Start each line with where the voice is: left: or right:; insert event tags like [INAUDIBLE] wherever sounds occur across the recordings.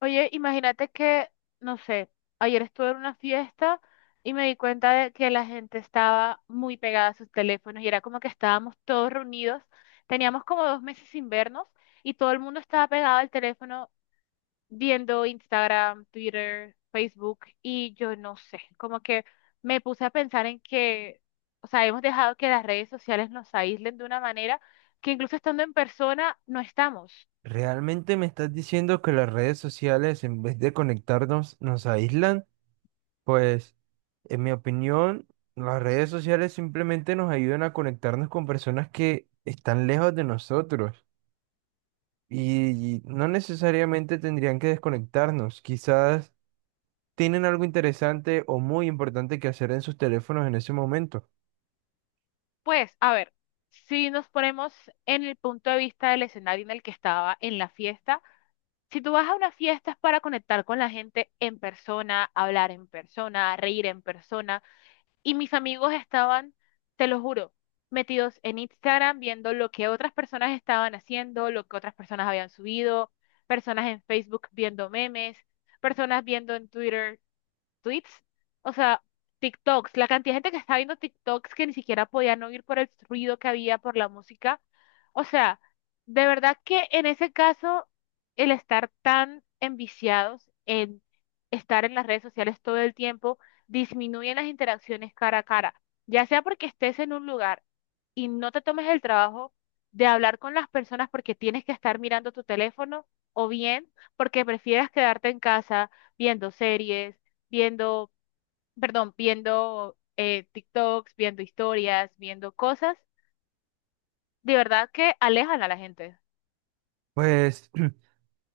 left: Oye, imagínate que, no sé, ayer estuve en una fiesta y me di cuenta de que la gente estaba muy pegada a sus teléfonos y era como que estábamos todos reunidos, teníamos como 2 meses sin vernos y todo el mundo estaba pegado al teléfono viendo Instagram, Twitter, Facebook y yo no sé, como que me puse a pensar en que, o sea, hemos dejado que las redes sociales nos aíslen de una manera que incluso estando en persona no estamos.
right: ¿Realmente me estás diciendo que las redes sociales, en vez de conectarnos, nos aíslan? Pues, en mi opinión, las redes sociales simplemente nos ayudan a conectarnos con personas que están lejos de nosotros y no necesariamente tendrían que desconectarnos. Quizás tienen algo interesante o muy importante que hacer en sus teléfonos en ese momento.
left: Pues, a ver, si nos ponemos en el punto de vista del escenario en el que estaba en la fiesta, si tú vas a una fiesta es para conectar con la gente en persona, hablar en persona, reír en persona, y mis amigos estaban, te lo juro, metidos en Instagram viendo lo que otras personas estaban haciendo, lo que otras personas habían subido, personas en Facebook viendo memes, personas viendo en Twitter tweets, o sea, TikToks, la cantidad de gente que estaba viendo TikToks que ni siquiera podían oír por el ruido que había por la música. O sea, de verdad que en ese caso, el estar tan enviciados en estar en las redes sociales todo el tiempo disminuye las interacciones cara a cara, ya sea porque estés en un lugar y no te tomes el trabajo de hablar con las personas porque tienes que estar mirando tu teléfono o bien porque prefieras quedarte en casa viendo series viendo, perdón, viendo TikToks, viendo historias, viendo cosas, de verdad que alejan a la gente.
right: Pues,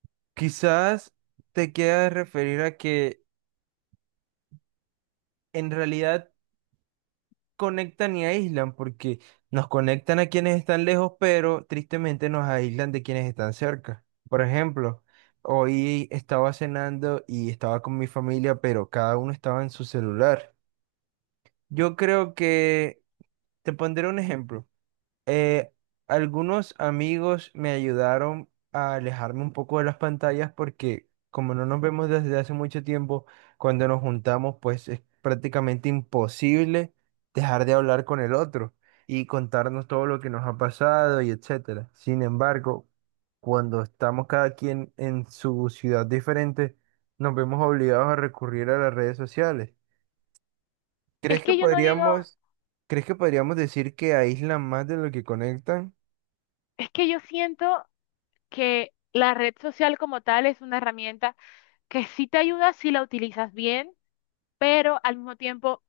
right: [CLEARS THROAT] quizás te quieras referir a que en realidad conectan y aíslan, porque nos conectan a quienes están lejos, pero tristemente nos aíslan de quienes están cerca. Por ejemplo, hoy estaba cenando y estaba con mi familia, pero cada uno estaba en su celular. Yo creo que, te pondré un ejemplo. Eh, Algunos amigos me ayudaron a alejarme un poco de las pantallas porque como no nos vemos desde hace mucho tiempo, cuando nos juntamos, pues es prácticamente imposible dejar de hablar con el otro y contarnos todo lo que nos ha pasado y etcétera. Sin embargo, cuando estamos cada quien en su ciudad diferente, nos vemos obligados a recurrir a las redes sociales.
left: Es
right: ¿Crees que
left: que yo no digo,
right: podríamos, Crees que podríamos decir que aíslan más de lo que conectan?
left: es que yo siento que la red social como tal es una herramienta que sí te ayuda si la utilizas bien pero al mismo tiempo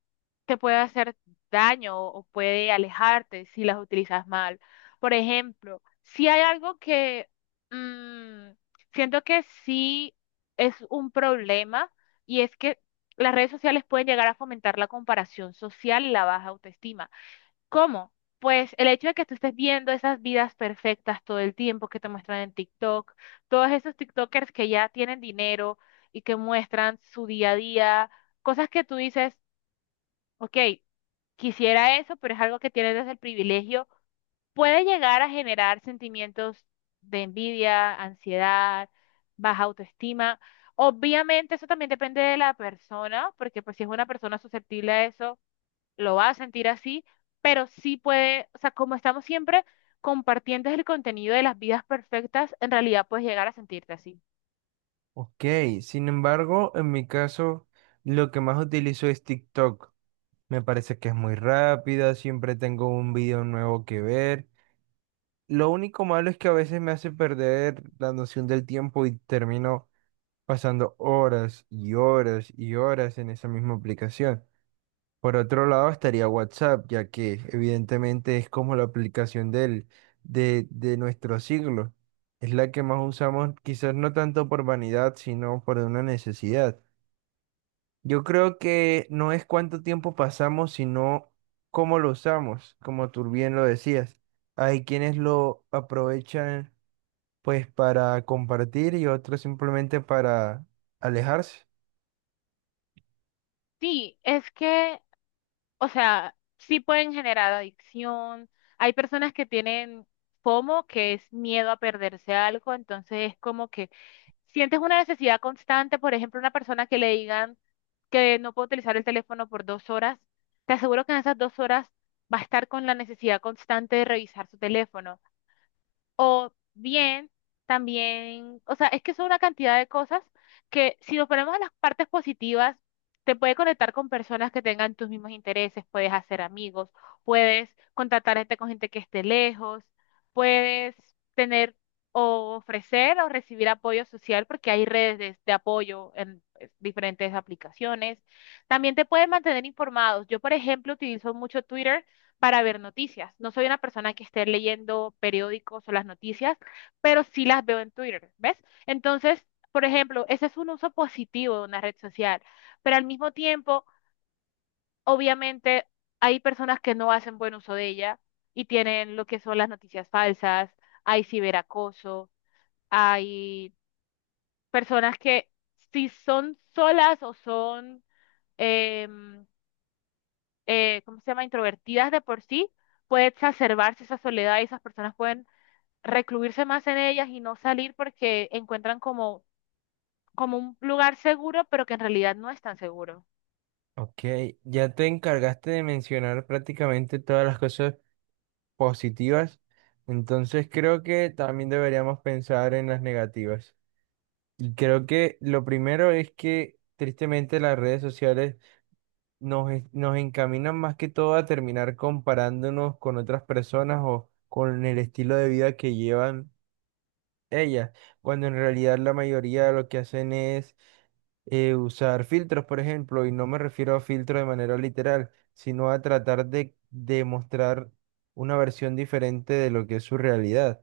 left: te puede hacer daño o puede alejarte si las utilizas mal. Por ejemplo, si hay algo que mm, siento que sí es un problema y es que las redes sociales pueden llegar a fomentar la comparación social y la baja autoestima. ¿Cómo? Pues el hecho de que tú estés viendo esas vidas perfectas todo el tiempo que te muestran en TikTok, todos esos TikTokers que ya tienen dinero y que muestran su día a día, cosas que tú dices, ok, quisiera eso, pero es algo que tienes desde el privilegio, puede llegar a generar sentimientos de envidia, ansiedad, baja autoestima. Obviamente eso también depende de la persona, porque pues si es una persona susceptible a eso lo va a sentir así, pero sí puede, o sea, como estamos siempre compartiendo el contenido de las vidas perfectas, en realidad puedes llegar a sentirte así.
right: Ok, sin embargo, en mi caso, lo que más utilizo es TikTok. Me parece que es muy rápida, siempre tengo un video nuevo que ver. Lo único malo es que a veces me hace perder la noción del tiempo y termino pasando horas y horas y horas en esa misma aplicación. Por otro lado, estaría WhatsApp, ya que evidentemente es como la aplicación de nuestro siglo. Es la que más usamos, quizás no tanto por vanidad, sino por una necesidad. Yo creo que no es cuánto tiempo pasamos, sino cómo lo usamos, como tú bien lo decías. Hay quienes lo aprovechan pues para compartir y otros simplemente para alejarse.
left: Sí, es que, o sea, sí pueden generar adicción. Hay personas que tienen FOMO, que es miedo a perderse algo, entonces es como que sientes una necesidad constante, por ejemplo, una persona que le digan que no puede utilizar el teléfono por 2 horas, te aseguro que en esas 2 horas va a estar con la necesidad constante de revisar su teléfono. O bien, también, o sea, es que son una cantidad de cosas que si nos ponemos a las partes positivas, te puede conectar con personas que tengan tus mismos intereses, puedes hacer amigos, puedes contactarte con gente que esté lejos, puedes tener o ofrecer o recibir apoyo social porque hay redes de apoyo en diferentes aplicaciones. También te pueden mantener informados. Yo, por ejemplo, utilizo mucho Twitter para ver noticias. No soy una persona que esté leyendo periódicos o las noticias, pero sí las veo en Twitter, ¿ves? Entonces, por ejemplo, ese es un uso positivo de una red social, pero al mismo tiempo, obviamente, hay personas que no hacen buen uso de ella y tienen lo que son las noticias falsas, hay ciberacoso, hay personas que si son solas o son, em, ¿cómo se llama?, introvertidas de por sí, puede exacerbarse esa soledad y esas personas pueden recluirse más en ellas y no salir porque encuentran como, como un lugar seguro, pero que en realidad no es tan seguro.
right: Ok, ya te encargaste de mencionar prácticamente todas las cosas positivas, entonces creo que también deberíamos pensar en las negativas. Y creo que lo primero es que tristemente las redes sociales nos encaminan más que todo a terminar comparándonos con otras personas o con el estilo de vida que llevan ellas, cuando en realidad la mayoría lo que hacen es usar filtros, por ejemplo, y no me refiero a filtros de manera literal, sino a tratar de demostrar una versión diferente de lo que es su realidad.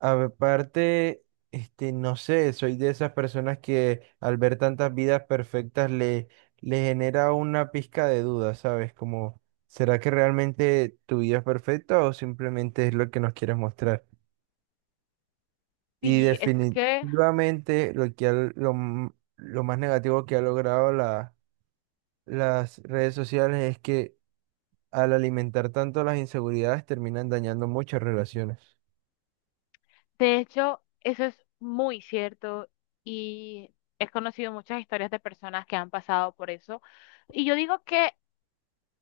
right: Aparte, este, no sé, soy de esas personas que al ver tantas vidas perfectas le genera una pizca de duda, ¿sabes? Como, ¿será que realmente tu vida es perfecta o simplemente es lo que nos quieres mostrar? Y
left: Y es que,
right: definitivamente lo más negativo que ha logrado la- las redes sociales es que al alimentar tanto las inseguridades terminan dañando muchas relaciones.
left: de hecho, eso es muy cierto y he conocido muchas historias de personas que han pasado por eso. Y yo digo que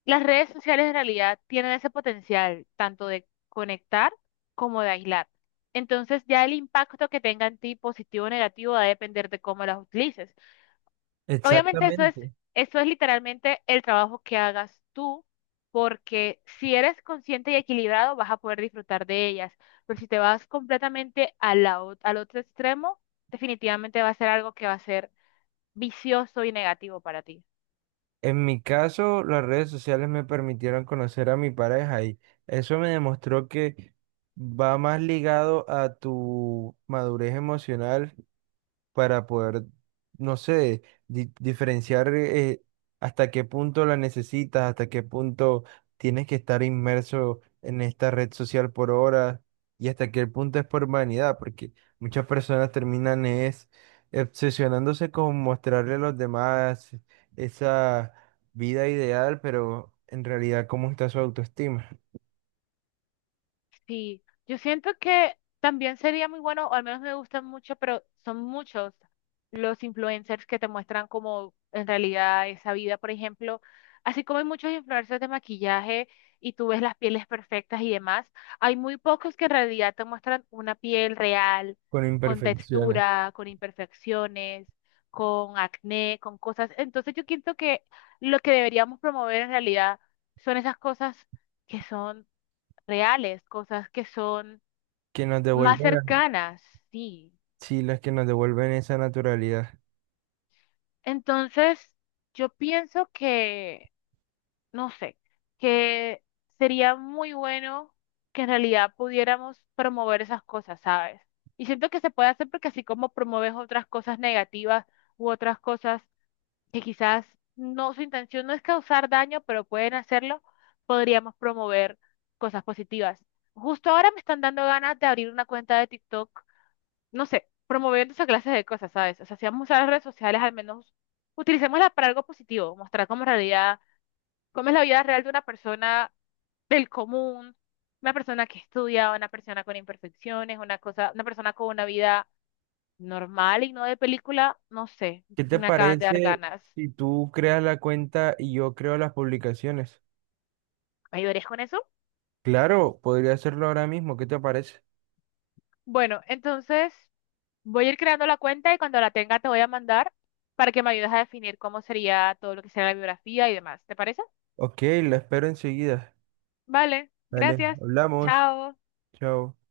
left: las redes sociales en realidad tienen ese potencial tanto de conectar como de aislar. Entonces ya el impacto que tenga en ti, positivo o negativo, va a depender de cómo las utilices. Obviamente
right: Exactamente.
left: eso es literalmente el trabajo que hagas tú, porque si eres consciente y equilibrado vas a poder disfrutar de ellas, pero si te vas completamente a la al otro extremo, definitivamente va a ser algo que va a ser vicioso y negativo para ti.
right: En mi caso, las redes sociales me permitieron conocer a mi pareja y eso me demostró que va más ligado a tu madurez emocional para poder, no sé, diferenciar hasta qué punto la necesitas, hasta qué punto tienes que estar inmerso en esta red social por horas y hasta qué punto es por vanidad, porque muchas personas terminan es obsesionándose con mostrarle a los demás esa vida ideal, pero en realidad cómo está su autoestima,
left: Sí, yo siento que también sería muy bueno, o al menos me gustan mucho, pero son muchos los influencers que te muestran como en realidad esa vida, por ejemplo, así como hay muchos influencers de maquillaje y tú ves las pieles perfectas y demás, hay muy pocos que en realidad te muestran una piel real,
right: con
left: con
right: imperfecciones
left: textura, con imperfecciones, con acné, con cosas. Entonces yo siento que lo que deberíamos promover en realidad son esas cosas que son reales, cosas que son
right: que nos
left: más
right: devuelven, la-
left: cercanas, sí.
right: sí, las que nos devuelven esa naturalidad.
left: Entonces, yo pienso que, no sé, que sería muy bueno que en realidad pudiéramos promover esas cosas, ¿sabes? Y siento que se puede hacer porque así como promueves otras cosas negativas u otras cosas que quizás no, su intención no es causar daño, pero pueden hacerlo, podríamos promover cosas positivas. Justo ahora me están dando ganas de abrir una cuenta de TikTok no sé, promoviendo esa clase de cosas, ¿sabes? O sea, si vamos a usar las redes sociales, al menos utilicémoslas para algo positivo, mostrar cómo en realidad, cómo es la vida real de una persona del común, una persona que estudia, una persona con imperfecciones, una cosa, una persona con una vida normal y no de película, no sé,
right: ¿Qué te
left: me acaban de dar
right: parece
left: ganas.
right: si tú creas la cuenta y yo creo las publicaciones?
left: ¿Me ayudarías con eso?
right: Claro, podría hacerlo ahora mismo. ¿Qué te parece?
left: Bueno, entonces voy a ir creando la cuenta y cuando la tenga te voy a mandar para que me ayudes a definir cómo sería todo lo que sea la biografía y demás. ¿Te parece?
right: Ok, la espero enseguida.
left: Vale,
right: Dale,
left: gracias.
right: hablamos.
left: Chao.
right: Chao.